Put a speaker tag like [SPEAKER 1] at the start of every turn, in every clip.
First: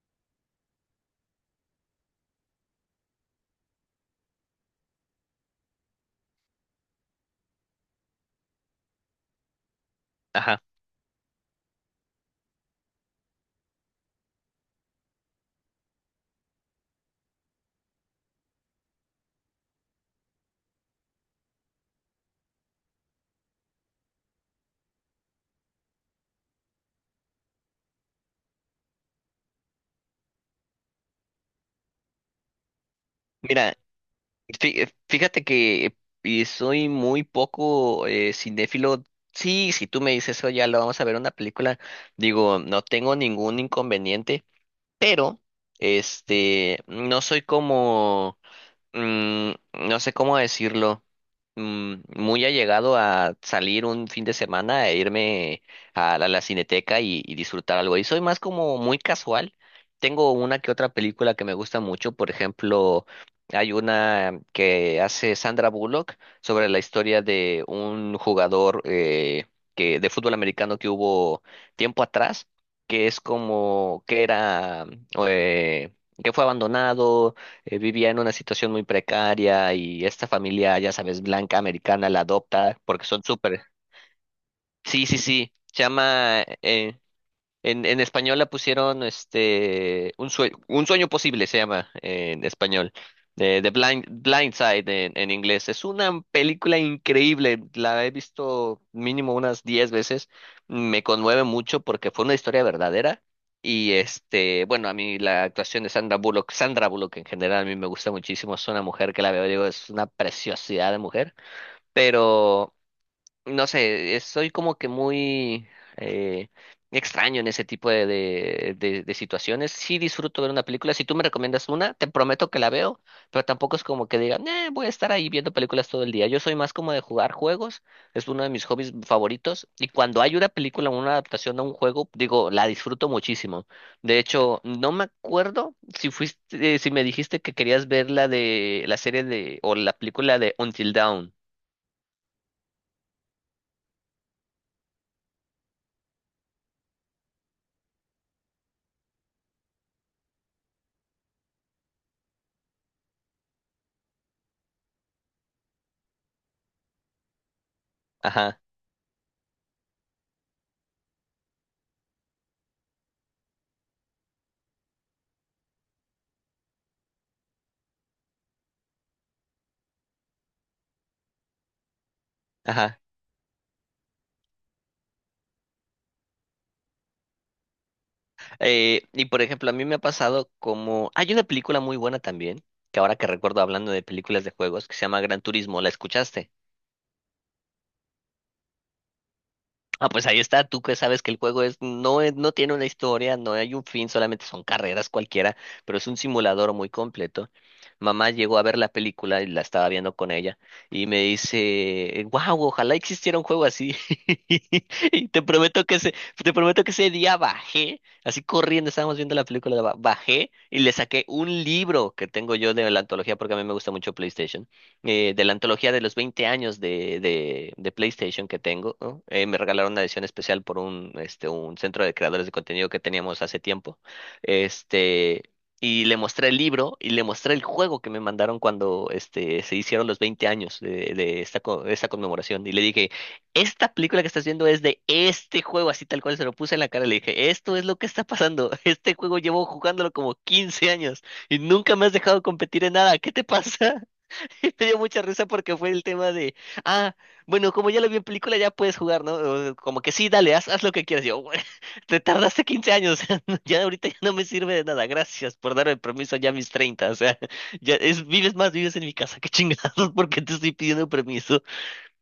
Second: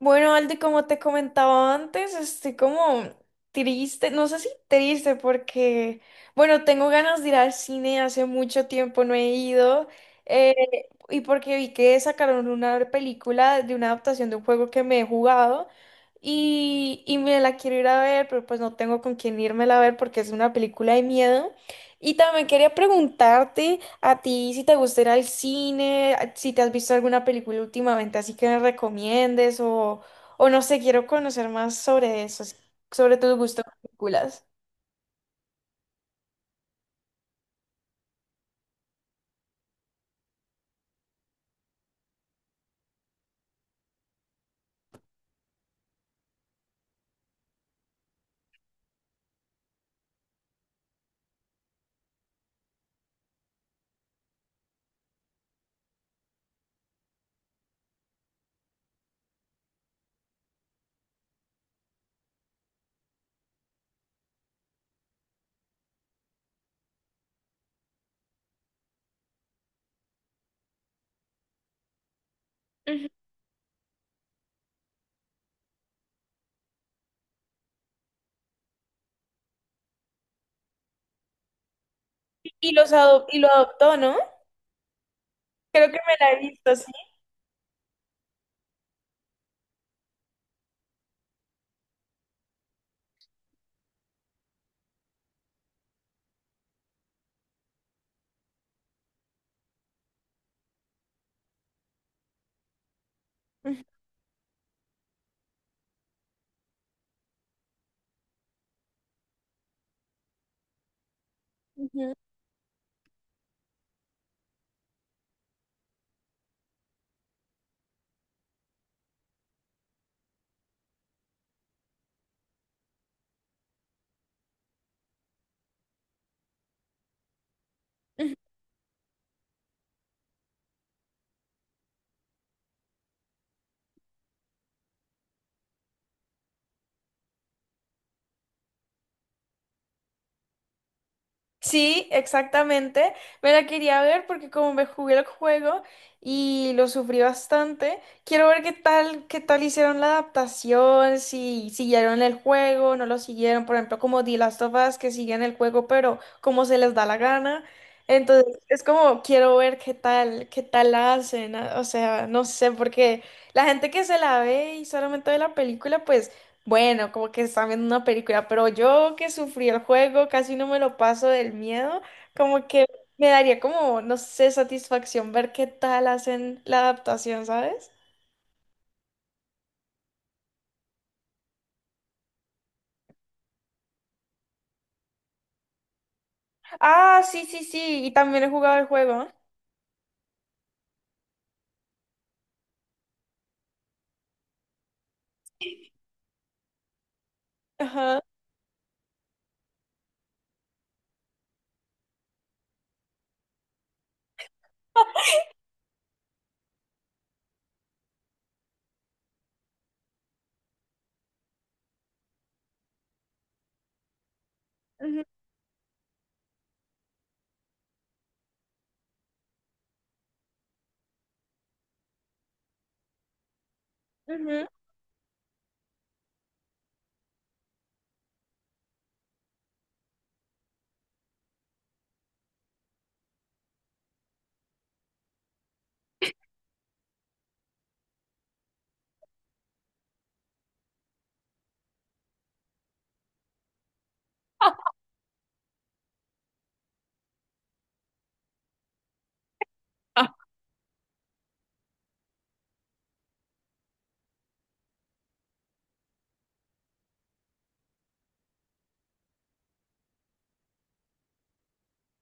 [SPEAKER 1] Bueno, Aldi, como te comentaba antes, estoy como triste. No sé si triste porque, bueno, tengo ganas de ir al cine, hace mucho tiempo no he ido. eh,
[SPEAKER 2] Ajá.
[SPEAKER 1] y porque vi que sacaron una película de una adaptación de un juego que me he jugado, y me la quiero ir a ver, pero pues no tengo con quién irme a ver porque es una película de miedo. Y también quería preguntarte. A ti, si te gusta ir al cine, si te has visto alguna película últimamente, así que me recomiendes, o no sé, quiero conocer más sobre eso, sobre tus gustos de
[SPEAKER 2] Mira,
[SPEAKER 1] películas.
[SPEAKER 2] fíjate que soy muy poco cinéfilo. Sí, si tú me dices eso, ya lo vamos a ver una película. Digo, no tengo ningún inconveniente, pero este, no soy como mm, no sé cómo decirlo, muy allegado a salir un fin de semana e irme a la cineteca y disfrutar algo. Y soy más como muy casual. Tengo una que otra película que me gusta mucho, por ejemplo, hay una que hace Sandra Bullock sobre la historia de un jugador de fútbol americano que hubo tiempo atrás, que
[SPEAKER 1] Ujú.
[SPEAKER 2] es como que era, eh, que fue abandonado, vivía en una situación muy precaria, y esta familia, ya sabes, blanca americana la adopta porque son
[SPEAKER 1] Y lo
[SPEAKER 2] súper.
[SPEAKER 1] adoptó, ¿no?
[SPEAKER 2] Sí, sí, sí. Se
[SPEAKER 1] Creo que me la he
[SPEAKER 2] llama,
[SPEAKER 1] visto, sí.
[SPEAKER 2] en español la pusieron, este, Un Sueño, Un Sueño Posible se llama en español. Blind Side en inglés. Es una película increíble. La he visto mínimo unas 10 veces. Me conmueve mucho porque fue una historia verdadera. Y este, bueno, a mí la actuación de Sandra Bullock en general a mí me gusta muchísimo. Es una mujer que la veo, digo, es una preciosidad de mujer.
[SPEAKER 1] Ujú.
[SPEAKER 2] Pero no sé, soy como que muy eh, extraño en ese tipo de situaciones. Sí, disfruto ver una película. Si tú me recomiendas una, te prometo que la veo, pero tampoco es como que diga: "Nah, voy a estar ahí viendo películas todo el día". Yo soy más como de jugar juegos, es uno de mis hobbies favoritos. Y cuando hay una película o una adaptación a un juego, digo, la disfruto muchísimo. De hecho, no me acuerdo si fuiste, si me dijiste que querías ver la de la serie de o la película de Until Dawn.
[SPEAKER 1] Sí, exactamente. Me la quería ver porque como me jugué el juego y lo sufrí bastante, quiero ver qué tal hicieron la adaptación, si siguieron el juego, no lo siguieron, por ejemplo, como The Last of Us, que siguen el juego, pero como se les da la gana. Entonces,
[SPEAKER 2] Ajá,
[SPEAKER 1] es como quiero ver qué tal la hacen. Ah, o sea, no sé, porque la gente que se la ve y solamente ve la película, pues bueno, como que están viendo una película, pero yo que sufrí el juego, casi no me lo paso del miedo, como que
[SPEAKER 2] ajá.
[SPEAKER 1] me daría como, no sé, satisfacción ver qué tal hacen la adaptación, ¿sabes?
[SPEAKER 2] Y por ejemplo, a mí me ha pasado como... Hay una película muy buena también, que ahora que recuerdo, hablando de películas de juegos, que se llama Gran Turismo, ¿la escuchaste?
[SPEAKER 1] Ah, sí, sí, sí, y también he jugado el juego.
[SPEAKER 2] Ah, pues ahí está, tú que sabes que el juego, es, no, no tiene una historia, no hay un fin, solamente son carreras cualquiera, pero es un simulador muy completo.
[SPEAKER 1] Ajá.
[SPEAKER 2] Mamá llegó a ver la película y la estaba viendo con ella y me dice: wow, ojalá existiera un juego así. Y te prometo que ese, te prometo que ese día bajé, así corriendo, estábamos viendo la película, bajé y le saqué un libro que tengo yo de la antología, porque a mí me gusta mucho PlayStation,
[SPEAKER 1] Ujú,
[SPEAKER 2] de la antología de los 20 años de PlayStation que tengo, ¿no? Me regalaron una edición especial por un, este, un centro de creadores de contenido que teníamos hace tiempo.
[SPEAKER 1] ujú.
[SPEAKER 2] Este, y le mostré el libro y le mostré el juego que me mandaron cuando este, se hicieron los 20 años de esta, de esta conmemoración. Y le dije, esta película que estás viendo es de este juego, así tal cual se lo puse en la cara. Le dije, esto es lo que está pasando. Este juego llevo jugándolo como 15 años y nunca me has dejado competir en nada. ¿Qué te pasa? Me dio mucha risa porque fue el tema de, ah, bueno, como ya lo vi en película, ya puedes jugar, ¿no? O como que sí, dale, haz lo que quieras. Yo, "Bueno, te tardaste 15 años, ya ahorita ya no me sirve de nada. Gracias por darme permiso ya a mis 30, o sea, ya es, vives más, vives en mi casa, qué chingados, porque te estoy pidiendo permiso".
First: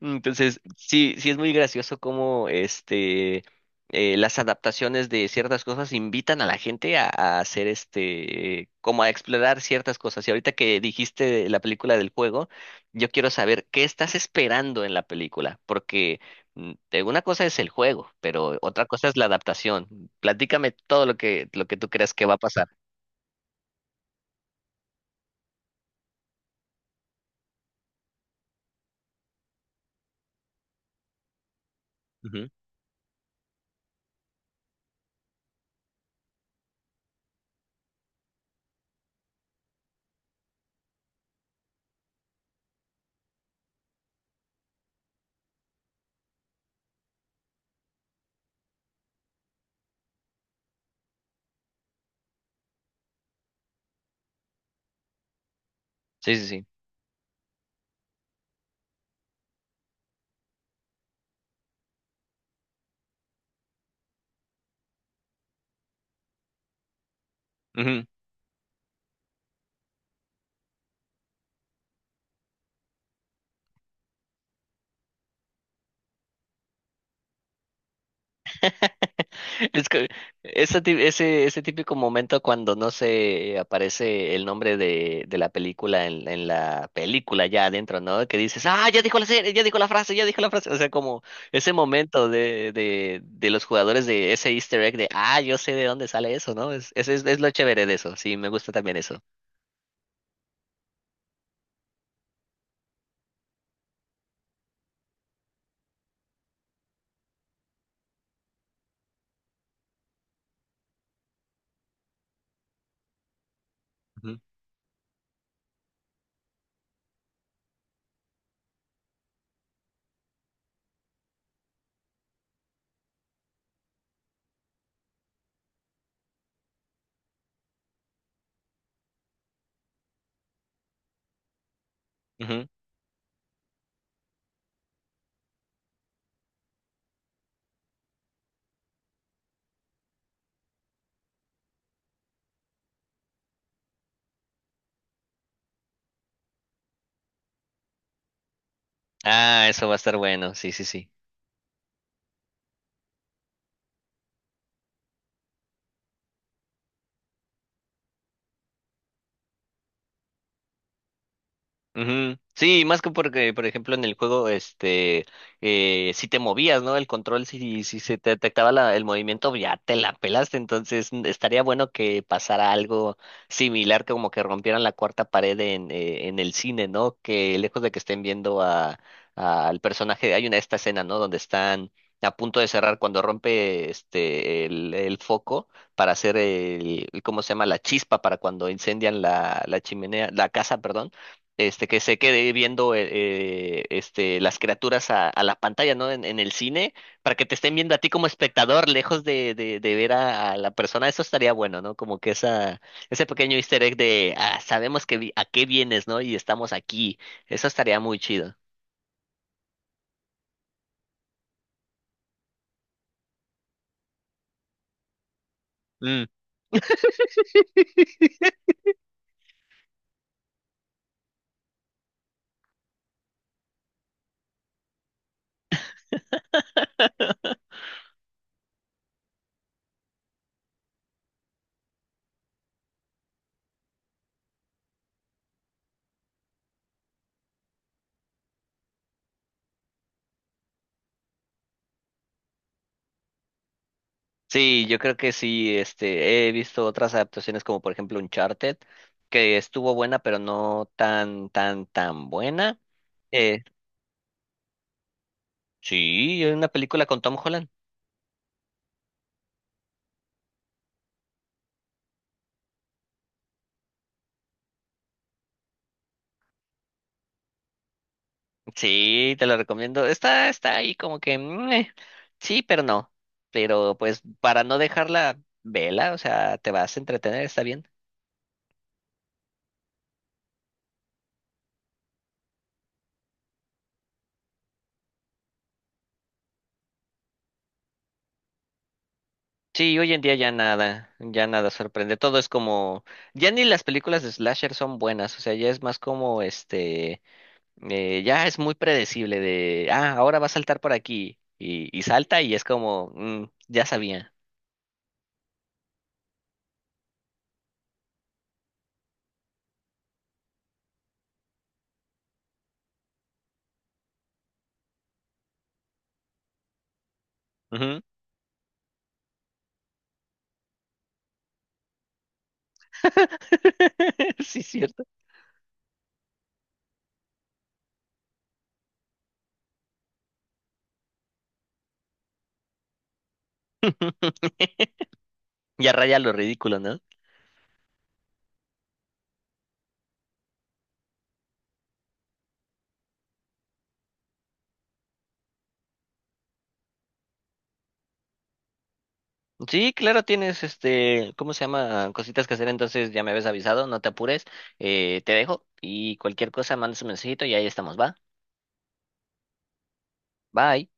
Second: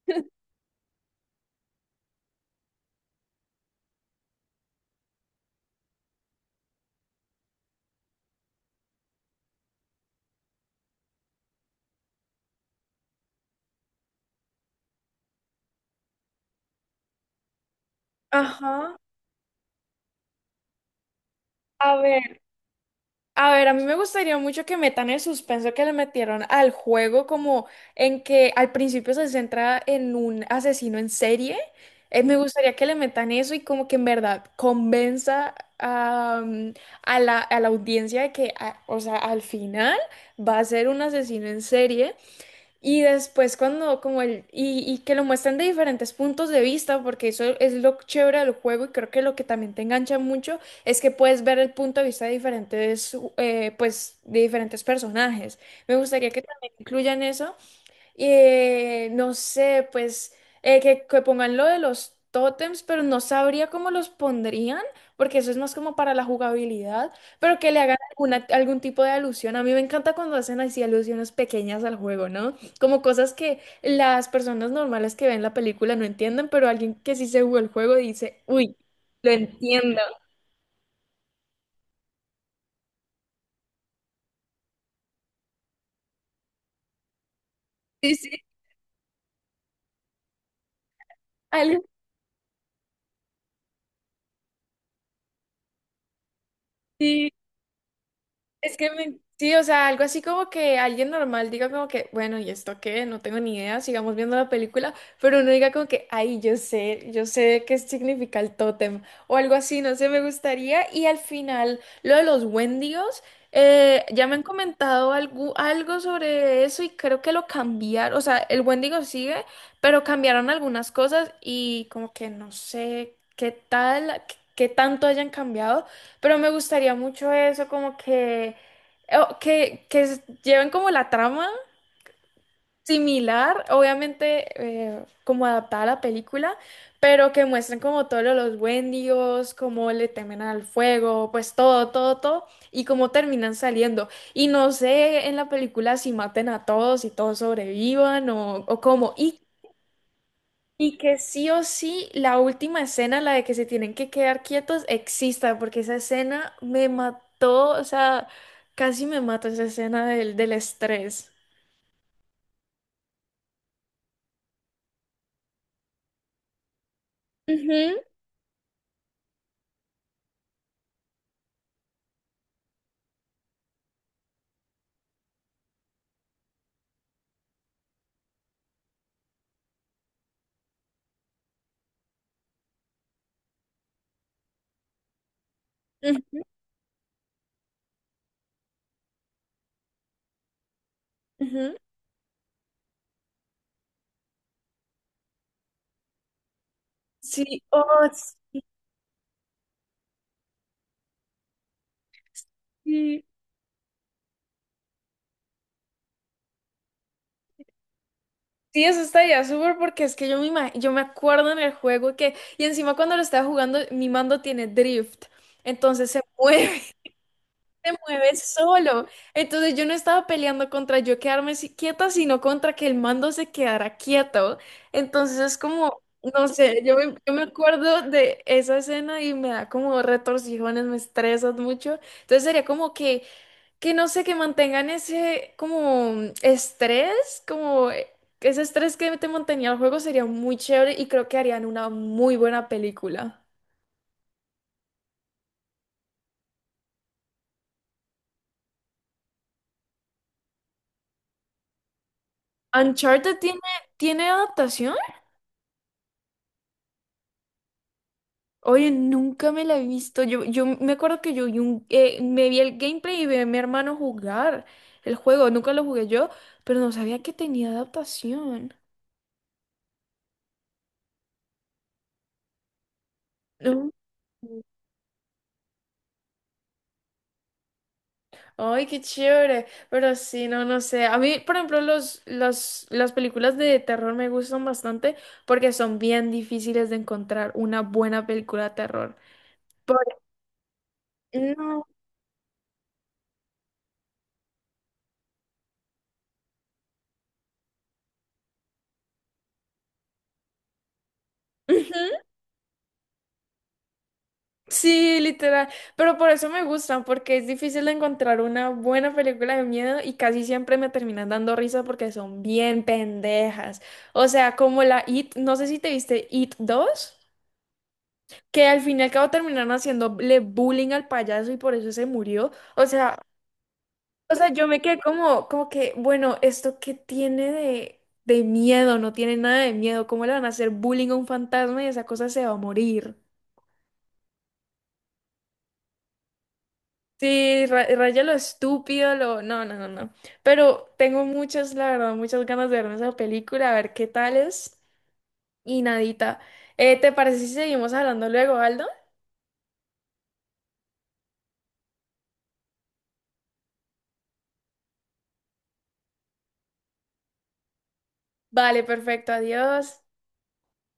[SPEAKER 2] Entonces, sí, sí es muy gracioso cómo este, las adaptaciones de ciertas cosas invitan a la gente a hacer este, como a explorar ciertas cosas. Y ahorita que dijiste la película del juego, yo quiero saber qué estás esperando en la película, porque una cosa es el juego, pero otra
[SPEAKER 1] Ajá.
[SPEAKER 2] cosa es la adaptación. Platícame todo lo que tú
[SPEAKER 1] A
[SPEAKER 2] creas que va a
[SPEAKER 1] ver.
[SPEAKER 2] pasar.
[SPEAKER 1] A ver, a mí me gustaría mucho que metan el suspenso que le metieron al juego, como en que al principio se centra en un asesino en serie. Me
[SPEAKER 2] Ujú.
[SPEAKER 1] gustaría que le metan eso y como que en verdad convenza a, a la audiencia de que, o sea, al final va a ser un asesino en serie. Y después cuando como y que lo muestran de diferentes puntos de vista, porque eso es lo chévere del juego y creo que lo que también te engancha mucho es que puedes ver el punto de vista de diferentes, pues, de diferentes personajes. Me gustaría
[SPEAKER 2] Sí,
[SPEAKER 1] que
[SPEAKER 2] sí,
[SPEAKER 1] también incluyan eso. No sé, pues, que pongan lo de los tótems, pero no sabría cómo los pondrían, porque eso es más como para la jugabilidad, pero que le hagan
[SPEAKER 2] sí.
[SPEAKER 1] algún tipo de alusión. A mí me encanta cuando hacen así alusiones pequeñas al juego, ¿no? Como cosas que las personas normales que ven la película no entienden, pero alguien que sí se jugó el juego dice, uy, lo
[SPEAKER 2] Es
[SPEAKER 1] entiendo.
[SPEAKER 2] que ese típico momento cuando no se aparece el nombre de la película en la película ya adentro,
[SPEAKER 1] Sí,
[SPEAKER 2] ¿no? Que
[SPEAKER 1] sí.
[SPEAKER 2] dices, ah, ya dijo la serie, ya dijo la frase, ya dijo la frase. O sea, como ese
[SPEAKER 1] Algo
[SPEAKER 2] momento de, de los jugadores, de ese Easter egg de, ah, yo sé de dónde sale eso, ¿no? Es
[SPEAKER 1] así.
[SPEAKER 2] es lo chévere de eso. Sí, me gusta
[SPEAKER 1] Es que
[SPEAKER 2] también eso.
[SPEAKER 1] sí, o sea, algo así como que alguien normal diga como que, bueno, ¿y esto qué? No tengo ni idea, sigamos viendo la película, pero uno diga como que, ay, yo sé qué significa el tótem, o algo así, no sé, me gustaría. Y al final, lo de los Wendigos. Ya me
[SPEAKER 2] Ujú,
[SPEAKER 1] han comentado algo, algo sobre eso y creo que lo cambiaron. O sea, el Wendigo sigue, pero cambiaron algunas cosas y como que no sé qué tal, qué tanto hayan cambiado. Pero me gustaría mucho eso, como que, lleven como la trama
[SPEAKER 2] ujú.
[SPEAKER 1] similar, obviamente, como adaptada a la película, pero que muestren como todos los Wendigos, cómo le temen al fuego, pues todo, todo, todo, y cómo terminan saliendo. Y no sé en la película si maten a todos y todos sobrevivan, o cómo. Y
[SPEAKER 2] Ah, eso va a estar bueno. Sí, sí,
[SPEAKER 1] y
[SPEAKER 2] sí.
[SPEAKER 1] que sí o sí la última escena, la de que se tienen que quedar quietos, exista, porque esa escena me mató. O sea, casi me mató esa escena del estrés.
[SPEAKER 2] Ujú. Sí, más que porque, por ejemplo, en el juego, este, si te movías, ¿no? El control,
[SPEAKER 1] Ujú,
[SPEAKER 2] si se te detectaba el movimiento, ya te la pelaste. Entonces, estaría bueno que pasara algo similar, como que rompieran la cuarta pared en el cine, ¿no? Que lejos de que estén viendo a, al personaje, hay una esta escena, ¿no? Donde están a punto de cerrar cuando rompe este el foco para hacer
[SPEAKER 1] ujú,
[SPEAKER 2] ¿cómo se llama? La chispa para cuando incendian la, la chimenea, la casa, perdón,
[SPEAKER 1] ujú.
[SPEAKER 2] este, que se quede viendo este, las criaturas a la pantalla, ¿no? En el cine, para que te
[SPEAKER 1] Sí,
[SPEAKER 2] estén
[SPEAKER 1] oh,
[SPEAKER 2] viendo a ti como espectador, lejos de, de ver a la persona. Eso estaría bueno, ¿no? Como que esa,
[SPEAKER 1] sí.
[SPEAKER 2] ese pequeño easter egg de, ah, sabemos que a qué vienes, ¿no? Y estamos aquí. Eso estaría muy chido.
[SPEAKER 1] Sí, eso estaría súper porque es que yo me acuerdo en el juego que, y encima cuando lo estaba jugando, mi mando tiene drift, entonces se
[SPEAKER 2] Mm,
[SPEAKER 1] mueve. Te mueves solo. Entonces yo no estaba peleando contra yo quedarme quieta, sino contra que el mando se quedara quieto. Entonces es como, no sé, yo me acuerdo de esa escena y me da como retorcijones, me estresas mucho. Entonces sería como que, no sé, que mantengan ese como estrés, como ese estrés que te mantenía el juego sería muy chévere y creo que harían una muy buena película.
[SPEAKER 2] sí, yo creo que sí, este, he visto otras adaptaciones como por ejemplo Uncharted, que estuvo buena, pero no tan, tan buena.
[SPEAKER 1] Uncharted tiene,
[SPEAKER 2] Eh,
[SPEAKER 1] tiene adaptación.
[SPEAKER 2] sí, es una película con Tom Holland.
[SPEAKER 1] Oye, nunca me la he visto. Yo me acuerdo que yo vi me vi el gameplay y vi a mi hermano jugar el juego. Nunca lo jugué yo, pero no sabía que tenía adaptación.
[SPEAKER 2] Sí, te lo recomiendo. Está, está ahí como que sí, pero no.
[SPEAKER 1] No.
[SPEAKER 2] Pero pues para no dejarla vela, o sea, te vas a entretener, está bien.
[SPEAKER 1] Ay, qué chévere. Pero sí, no, no sé. A mí, por ejemplo, las películas de terror me gustan bastante porque son bien difíciles de encontrar una buena película de terror. Por-
[SPEAKER 2] Sí, hoy en día ya nada
[SPEAKER 1] No.
[SPEAKER 2] sorprende. Todo es como, ya ni las películas de slasher son buenas, o sea, ya es más como este, ya es muy predecible de, ah, ahora va a saltar por aquí y salta y es como, "Mm, ya sabía".
[SPEAKER 1] Sí, literal. Pero por eso me gustan, porque es difícil encontrar una buena película de miedo y casi siempre me terminan dando risa porque son bien pendejas. O sea, como la It, no sé si te viste It 2,
[SPEAKER 2] Ujú.
[SPEAKER 1] que al fin y al cabo terminaron haciéndole bullying al payaso y por eso se murió. O sea, o sea,
[SPEAKER 2] Sí,
[SPEAKER 1] yo me quedé
[SPEAKER 2] cierto.
[SPEAKER 1] como, como que, bueno, ¿esto qué tiene de miedo? No tiene nada de miedo. ¿Cómo le van a hacer bullying a un fantasma y esa cosa se va a morir?
[SPEAKER 2] Ya raya lo ridículo, ¿no?
[SPEAKER 1] Sí, raya lo estúpido, lo... No, no, no, no. Pero tengo muchas, la verdad, muchas ganas de verme esa película, a ver qué tal es. Y nadita. ¿Te parece si seguimos hablando luego, Aldo?
[SPEAKER 2] Sí, claro, tienes este, ¿cómo se llama? Cositas que hacer, entonces ya me habías avisado, no te apures, te dejo y cualquier cosa mandas un mensajito y ahí estamos, va.
[SPEAKER 1] Vale, perfecto, adiós.
[SPEAKER 2] Bye.